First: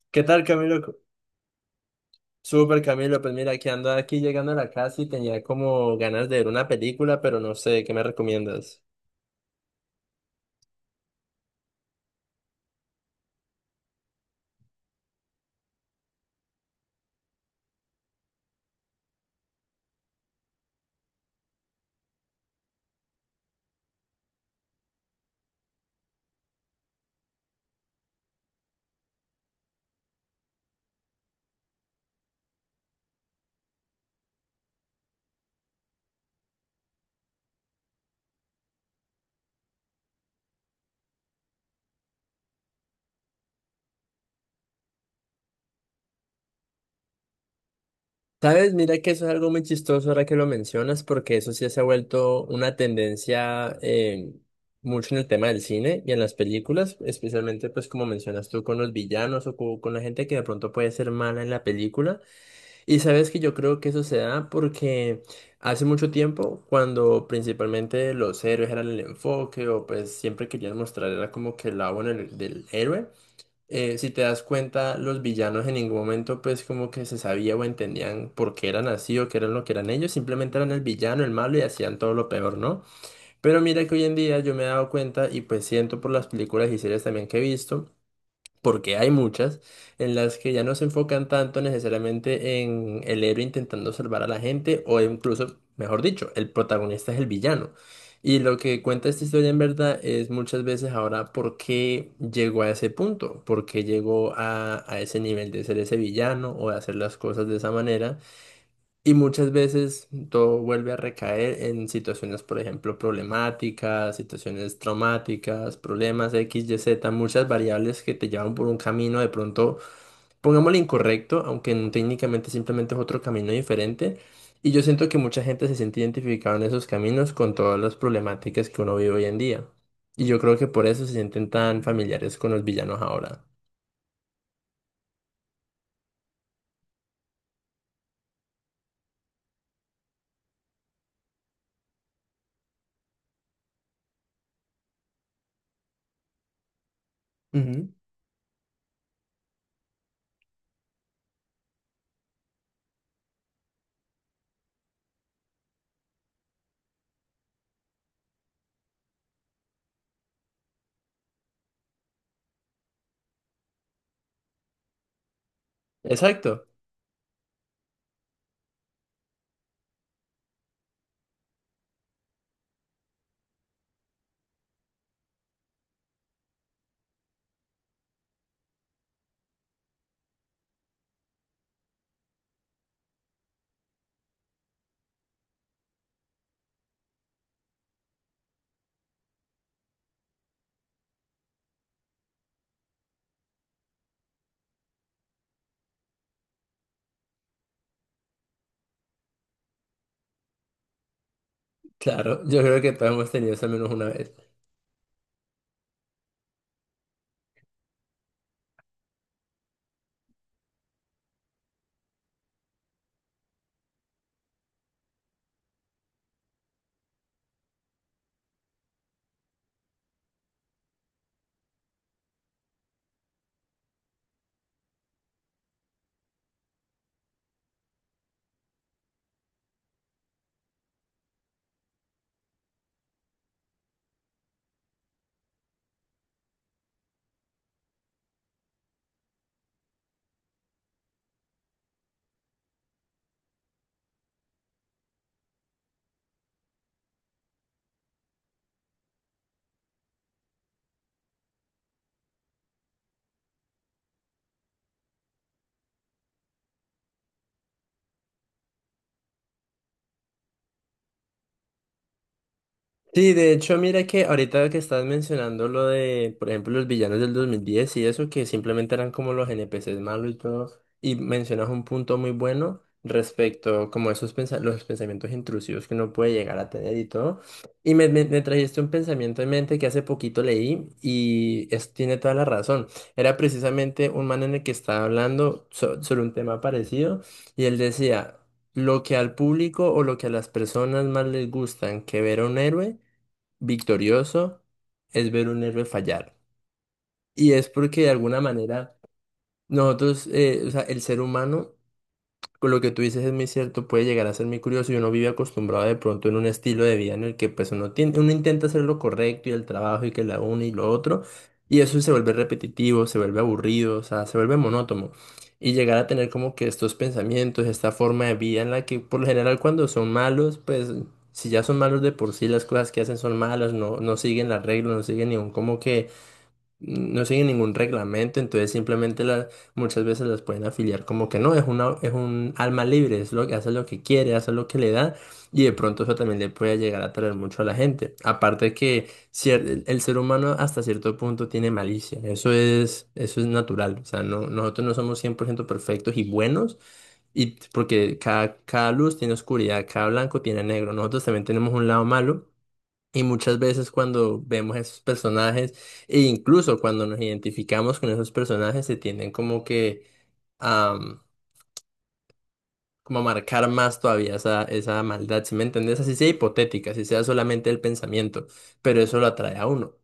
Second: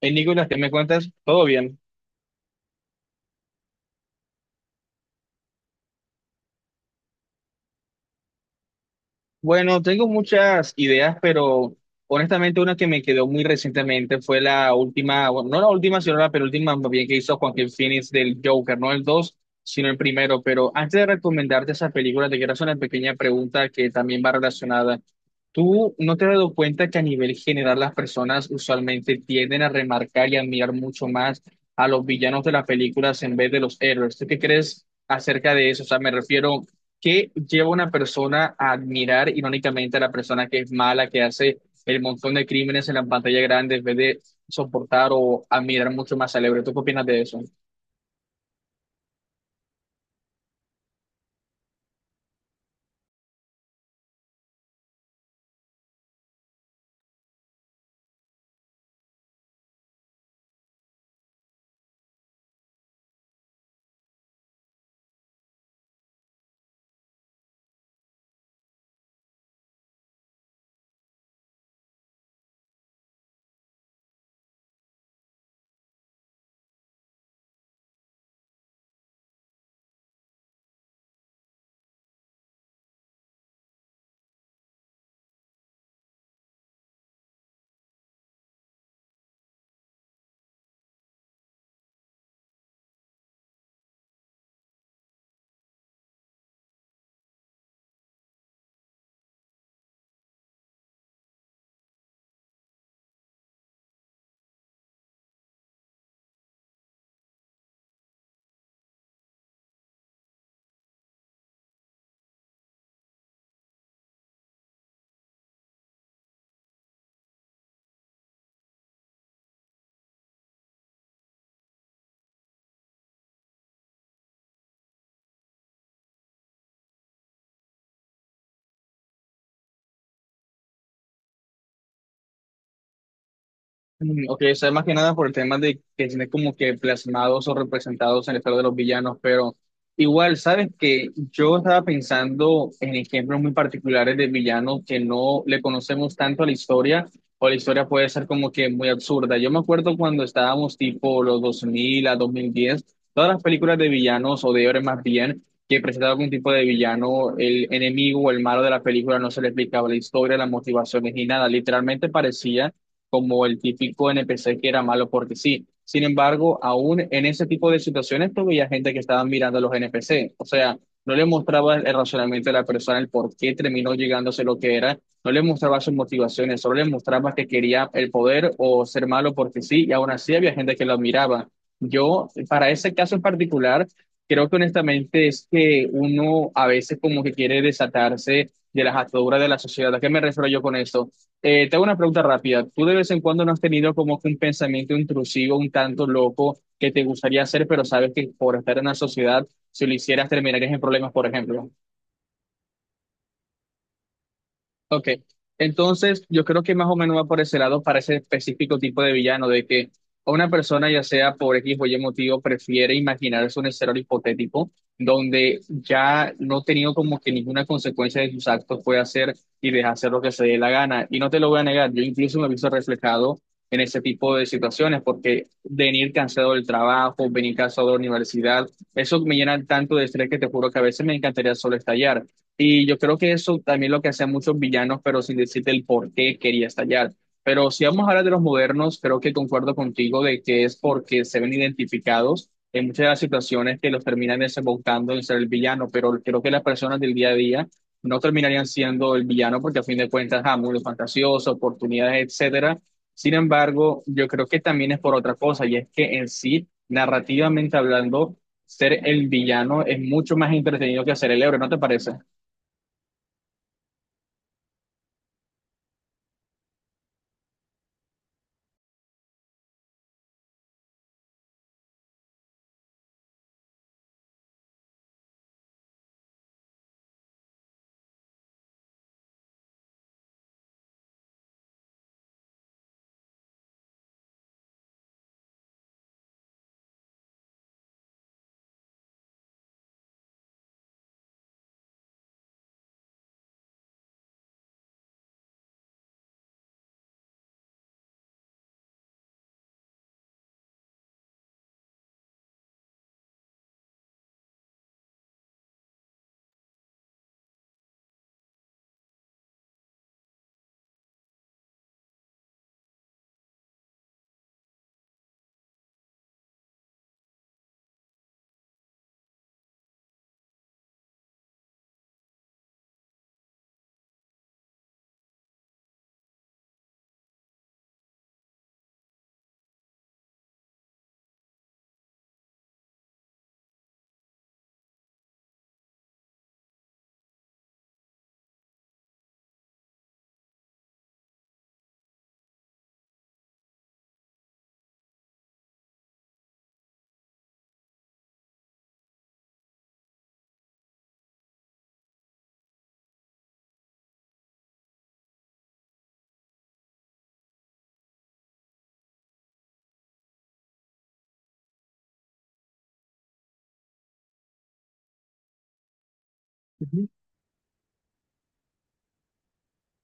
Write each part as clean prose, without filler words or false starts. Hey, ¿Qué tal, Nicolás, ¿qué me Camilo? cuentas? ¿Todo bien? Súper, Camilo. Pues mira, que ando aquí llegando a la casa y tenía como ganas de ver una película, pero no sé, ¿qué me recomiendas? Bueno, tengo muchas ideas, pero honestamente una que me quedó muy recientemente fue la última, bueno, no la última, sino la penúltima, más bien que hizo Joaquin Phoenix del Joker, no el 2, sino el primero. Pero antes de recomendarte esa película, te quiero hacer una pequeña pregunta que también va relacionada. ¿Tú no te has dado cuenta que a nivel general las personas usualmente tienden a remarcar y admirar mucho más a los villanos de las películas en vez de los héroes? ¿Tú qué crees acerca de eso? O sea, me refiero, que lleva a una persona a admirar irónicamente a la persona que es mala, que hace el montón de crímenes en la pantalla grande, en vez de soportar o admirar mucho más al héroe? ¿Tú qué opinas de eso? ¿Sabes? Mira que eso es algo muy chistoso ahora que lo mencionas, porque eso sí se ha vuelto una tendencia mucho en el tema del cine y en las películas, especialmente pues como mencionas tú con los villanos o con la gente que de pronto puede ser mala en la película. Y sabes que yo creo que eso se da porque hace mucho tiempo, cuando principalmente los héroes eran el enfoque o pues siempre querían mostrar era como que el lado bueno del héroe, si te das cuenta, los villanos en ningún momento pues como que se sabía o entendían por qué eran así o qué eran lo que eran ellos, simplemente eran el villano, el malo y hacían todo lo peor, ¿no? Pero mira que hoy en día yo me he dado cuenta y pues siento por las películas y series también que he visto porque hay muchas, en las que ya no se enfocan tanto necesariamente en el héroe intentando salvar a la gente o incluso, mejor dicho, el protagonista es el villano. Y lo que cuenta esta historia en verdad es muchas veces ahora por qué llegó a ese punto, por qué llegó a ese nivel de ser ese villano o de hacer las cosas de esa manera. Y muchas veces todo vuelve a recaer en situaciones, por ejemplo, problemáticas, situaciones traumáticas, problemas X, Y, Z, muchas variables que te llevan por un camino de pronto, pongámosle incorrecto, aunque técnicamente simplemente es otro camino diferente. Y yo siento que mucha gente se siente identificada en esos caminos con todas las problemáticas que uno vive hoy en día. Y yo creo que por eso se sienten tan familiares con los villanos ahora. Mm, ok, o sea, más que nada por el tema de que tiene como que plasmados o representados en el estado de los villanos, pero igual, sabes que yo estaba pensando en ejemplos muy particulares de villanos que no le conocemos tanto a la historia, o la Ujú. historia puede ser como que muy absurda. Yo me acuerdo cuando estábamos tipo los 2000 a 2010, todas las películas de villanos o de héroes más bien, que presentaba algún tipo de villano, el enemigo o el malo de la película no se le explicaba la historia, las motivaciones ni nada, literalmente parecía como el típico NPC que era malo porque sí. Sin embargo, Exacto, aún en ese tipo de situaciones, tú veías gente que estaba mirando a los NPC. O sea, no le mostraba el razonamiento de la persona, el por qué terminó llegándose lo que era. No le mostraba sus motivaciones, solo le mostraba que quería el poder o ser malo porque sí. Y aún así había gente que lo admiraba. Yo, para ese caso en particular, creo que honestamente es que uno a veces como que quiere desatarse de las ataduras de la sociedad. ¿A qué me refiero yo con esto? Te hago una pregunta rápida. ¿Tú de vez en cuando no has tenido como que un pensamiento intrusivo, un tanto loco, que te gustaría hacer, pero sabes que por estar en la sociedad, si lo hicieras, terminarías en problemas, por ejemplo? claro, yo creo que todos hemos tenido eso al menos una vez. Ok, entonces yo creo que más o menos va por ese lado para ese específico tipo de villano, de que una persona, ya sea por X o Y motivo, prefiere imaginarse un escenario hipotético donde ya no ha tenido como que ninguna consecuencia de sus actos, puede hacer y deja hacer lo que se dé la gana. Y no te lo voy a negar, yo incluso me he visto reflejado en ese tipo de situaciones, porque venir cansado del trabajo, venir cansado de la universidad, eso me llena tanto de estrés que te juro que a veces me encantaría solo estallar. Y yo creo que eso también lo que hacían muchos villanos, pero sin decirte el por qué quería estallar. Pero si vamos a hablar de los modernos, creo que concuerdo contigo de que es porque se ven identificados en muchas de las situaciones que los terminan desembocando en ser el villano, pero creo que las personas del día a día no terminarían siendo el villano porque a fin de cuentas, ah, mundo fantasioso, oportunidades, etcétera. Sin embargo, yo creo que también es por otra cosa, y es que en sí, narrativamente hablando, ser el villano es mucho más entretenido que ser el héroe, ¿no te parece? Sí, de hecho, mira que ahorita que estás mencionando lo de, por ejemplo, los villanos del 2010 y eso, que simplemente eran como los NPCs malos y todo, y mencionas un punto muy bueno respecto como esos los pensamientos intrusivos que uno puede llegar a tener y todo. Y me trajiste un pensamiento en mente que hace poquito leí y es, tiene toda la razón. Era precisamente un man en el que estaba hablando sobre un tema parecido y él decía... Lo que al público o lo que a las personas más les gustan que ver a un héroe victorioso es ver un héroe fallar. Y es porque de alguna manera nosotros, o sea, el ser humano con lo que tú dices es muy cierto, puede llegar a ser muy curioso y uno vive acostumbrado de pronto en un estilo de vida en el que pues uno tiene, uno intenta hacer lo correcto y el trabajo y que la una y lo otro, y eso se vuelve repetitivo, se vuelve aburrido, o sea, se vuelve monótono. Y llegar a tener como que estos pensamientos, esta forma de vida en la que por lo general cuando son malos, pues si ya son malos de por sí, las cosas que hacen son malas, no, no siguen las reglas, no siguen ningún como que no siguen ningún reglamento, entonces simplemente muchas veces las pueden afiliar como que no, es una, es un alma libre, es lo que hace lo que quiere, hace lo que le da, y de pronto eso también le puede llegar a traer mucho a la gente. Aparte que el ser humano hasta cierto punto tiene malicia, eso es natural, o sea, no, nosotros no somos 100% perfectos y buenos, y porque cada luz tiene oscuridad, cada blanco tiene negro, nosotros también tenemos un lado malo. Y muchas veces cuando vemos esos personajes, e incluso cuando nos identificamos con esos personajes, se tienden como que a, como a marcar más todavía esa maldad, ¿sí me entendés? Así sea hipotética, así Ujú. sea solamente el pensamiento, pero eso lo atrae a uno.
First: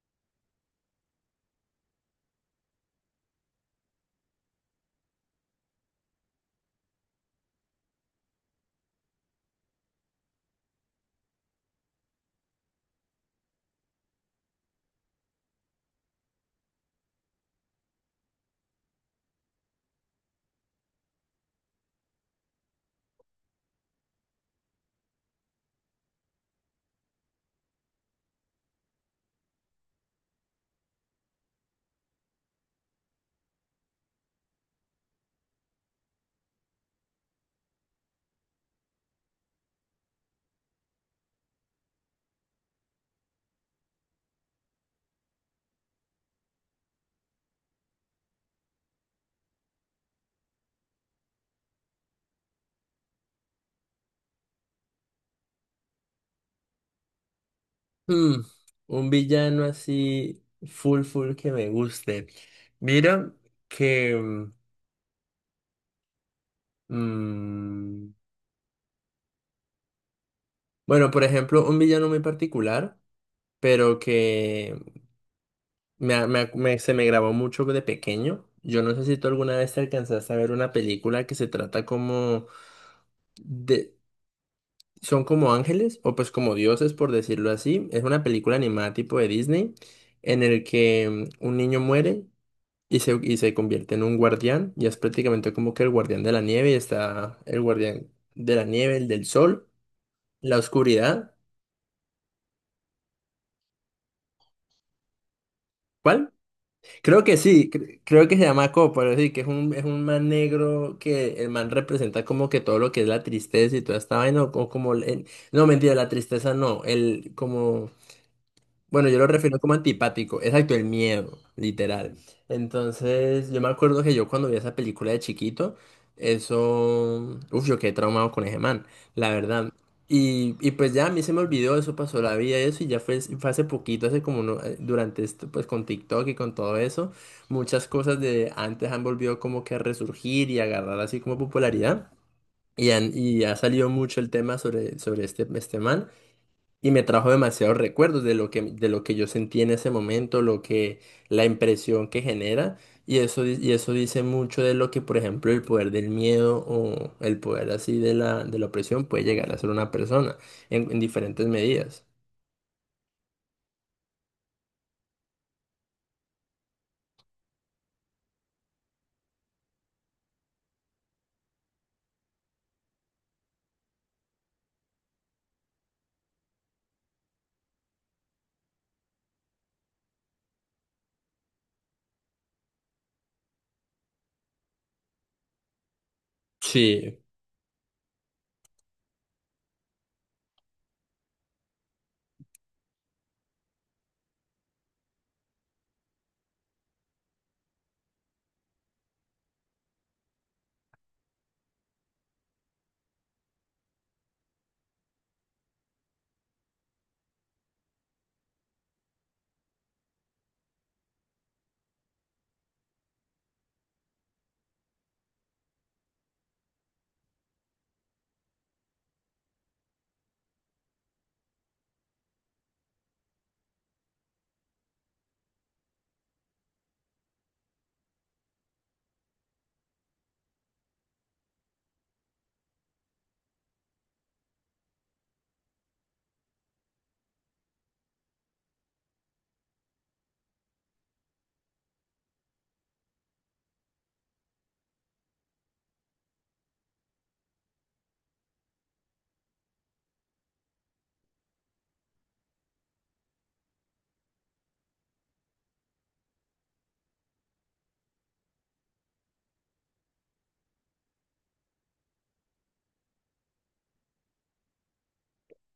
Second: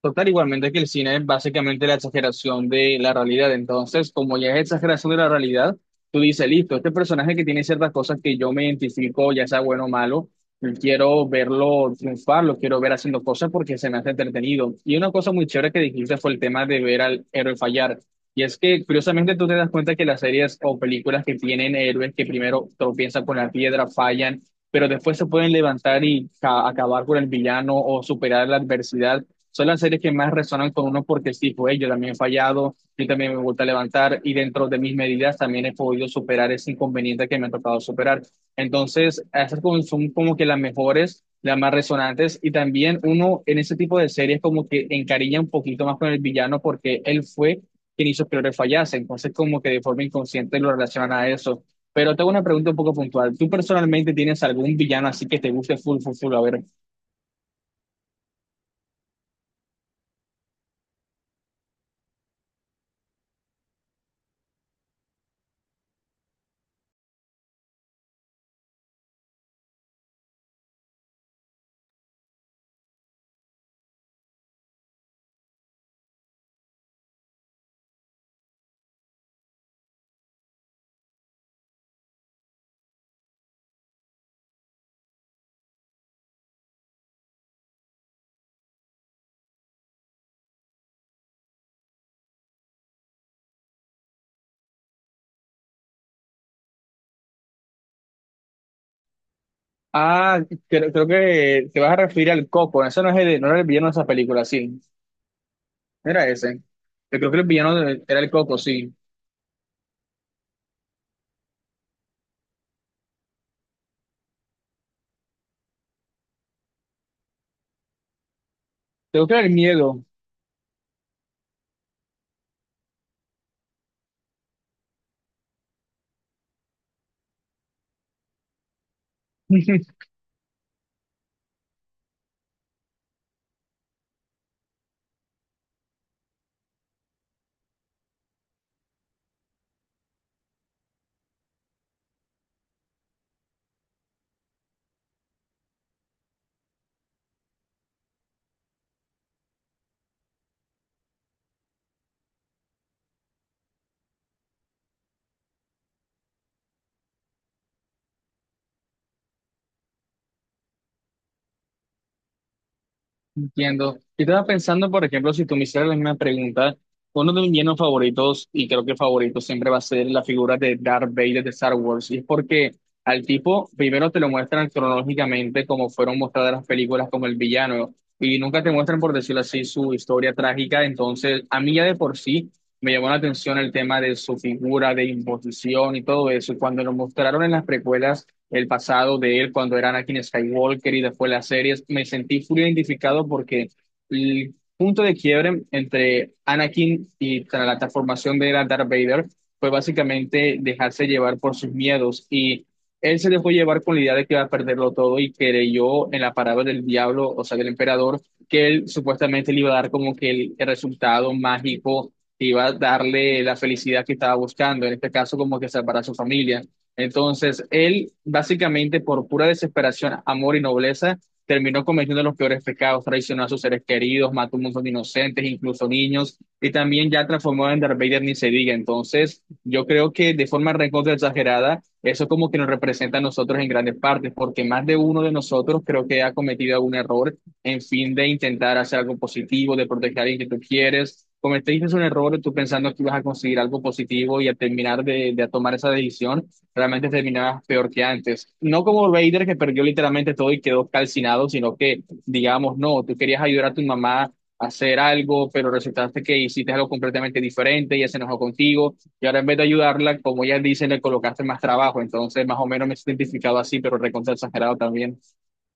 Total, igualmente que el cine es básicamente la exageración de la realidad. Entonces, como ya es exageración de la realidad, tú dices, listo, este personaje que tiene ciertas cosas que yo me identifico, ya sea bueno o malo, y quiero verlo triunfar, lo quiero ver haciendo cosas porque se me hace entretenido. Y una cosa muy chévere que dijiste fue el tema de ver al héroe fallar. Y es que, curiosamente, tú te das cuenta que las series o películas que tienen héroes que primero tropiezan con la piedra, fallan, pero después se pueden levantar y acabar con el villano o superar la adversidad son las series que más resonan con uno porque sí, pues yo también he fallado, yo también me gusta levantar y dentro de mis medidas también he podido superar ese inconveniente que me ha tocado superar. Entonces, son como que las mejores, las más resonantes y también uno en ese tipo de series como que encariña un poquito más con el villano porque él fue quien hizo que Lore fallase, entonces como que de forma inconsciente lo relacionan a eso. Pero tengo una pregunta un poco puntual. ¿Tú personalmente tienes algún villano así que te guste full, full, full? A ver. Hmm, un villano así full full que me guste. Mira que... mm, bueno, por ejemplo, un villano muy particular, pero que se me grabó mucho de pequeño. Yo no sé si tú alguna vez te alcanzaste a ver una película que se trata como de... Son como ángeles o pues como dioses, por decirlo así. Es una película animada tipo de Disney en el que un niño muere y se convierte en un guardián y es prácticamente como que el guardián de la nieve y está el guardián de la nieve, el del sol, Ah, la creo oscuridad. que te vas a referir al Coco. Ese no es el, no era el villano de esa película, sí. Era ¿Cuál? ese. Yo Creo creo que que el sí, era creo el que se Coco, llama sí. Copo, sí, que es un man negro que el man representa como que todo lo que es la tristeza y toda esta vaina, o como, no, mentira, la tristeza no, el, como bueno, yo lo Creo que era el refiero como miedo. antipático, exacto, el miedo, literal. Entonces, yo me acuerdo que yo cuando vi esa película de chiquito, eso, uf, yo quedé traumado con ese man, la verdad. Y pues ya a mí se me olvidó, eso pasó la vida, eso, y ya fue, fue hace poquito, hace como durante esto, pues con TikTok y con todo eso, muchas cosas de antes han volvido como que a resurgir y a agarrar así como popularidad. Y, y ha salido mucho el tema sobre este man. Y me trajo demasiados recuerdos de lo que yo sentí en ese momento, lo que, la impresión que genera. Y eso, y eso dice mucho de lo que, por ejemplo, el poder del miedo o el poder así de de la opresión puede llegar a ser una persona en diferentes medidas. Entiendo. Yo estaba pensando, por ejemplo, si tú me hicieras la misma pregunta, uno de mis villanos favoritos, y creo que favorito siempre va a ser la figura de Darth Vader de Star Wars, y es porque al tipo primero te lo muestran cronológicamente como fueron mostradas las películas como el villano, y nunca te muestran, por decirlo así, su historia trágica, entonces a mí ya de por sí me llamó la atención el tema de su figura, de imposición y todo eso, cuando lo Sí. mostraron en las precuelas el pasado de él cuando era Anakin Skywalker y después las series, me sentí full identificado porque el punto de quiebre entre Anakin y tras la transformación de era Darth Vader fue básicamente dejarse llevar por sus miedos y él se dejó llevar con la idea de que iba a perderlo todo y creyó en la palabra del diablo, o sea, del emperador, que él supuestamente le iba a dar como que el resultado mágico, que iba a darle la felicidad que estaba buscando, en este caso como que salvar a su familia. Entonces, él básicamente por pura desesperación, amor y nobleza, terminó cometiendo los peores pecados, traicionó a sus seres queridos, mató a muchos inocentes, incluso niños, y también ya transformó en Darth Vader ni se diga. Entonces, yo creo que de forma recontra exagerada, eso como que nos representa a nosotros en grandes partes, porque más de uno de nosotros creo que ha cometido algún error en fin de intentar hacer algo positivo, de proteger a alguien que tú quieres. Cometiste un error tú pensando que ibas a conseguir algo positivo y a terminar de tomar esa decisión realmente terminaba peor que antes. No como Vader que perdió literalmente todo y quedó calcinado, sino que, digamos, no, tú querías ayudar a tu mamá a hacer algo, pero resultaste que hiciste algo completamente diferente, ella se enojó contigo y ahora en vez de ayudarla, como ella dice, le colocaste más trabajo. Entonces, más o menos me he identificado así, pero recontra exagerado también.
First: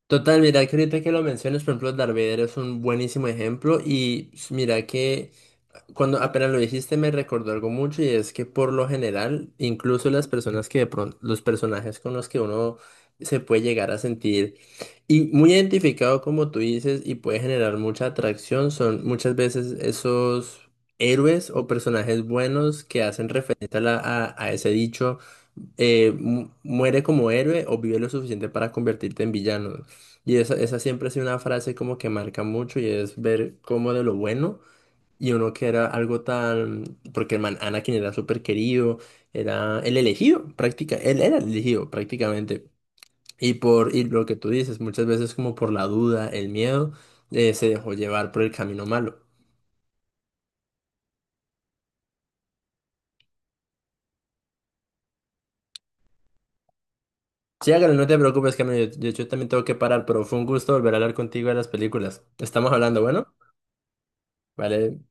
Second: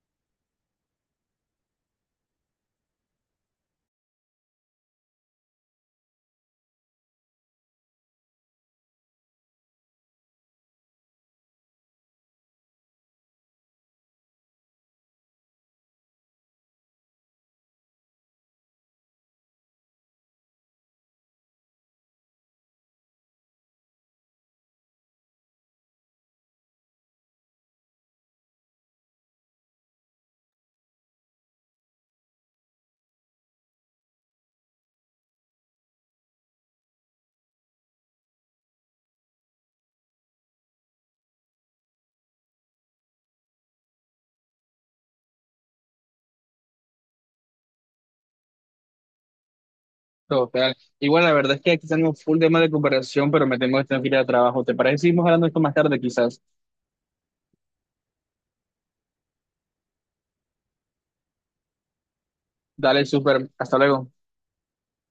Total, mira que ahorita que lo mencionas, por ejemplo, Darth Vader es un buenísimo ejemplo y mira que cuando apenas lo dijiste me recordó algo mucho y es que por lo general, incluso las personas que de pronto, los personajes con los que uno se puede llegar a sentir y muy identificado como tú dices y puede generar mucha atracción son muchas veces esos héroes o personajes buenos que hacen referencia a, a ese dicho, muere como héroe o vive lo suficiente para convertirte en villano. Y esa siempre ha sido una frase como que marca mucho y es ver cómo de lo bueno. Y uno que era algo tan... Porque el man Anakin era súper querido, era el elegido, práctica, él era el elegido prácticamente. Y por lo que tú dices, muchas veces como por la duda, el miedo, se dejó llevar por el camino malo. Total. Igual, la verdad es que aquí tenemos full tema de comparación, pero me tengo que estar en fila de trabajo. ¿Te parece que seguimos hablando de esto más tarde, quizás? Sí, hágale, no te preocupes, Camilo, yo también tengo que parar, pero fue un gusto volver a hablar contigo de las películas. Estamos hablando, Dale, bueno, súper. Hasta luego. vale.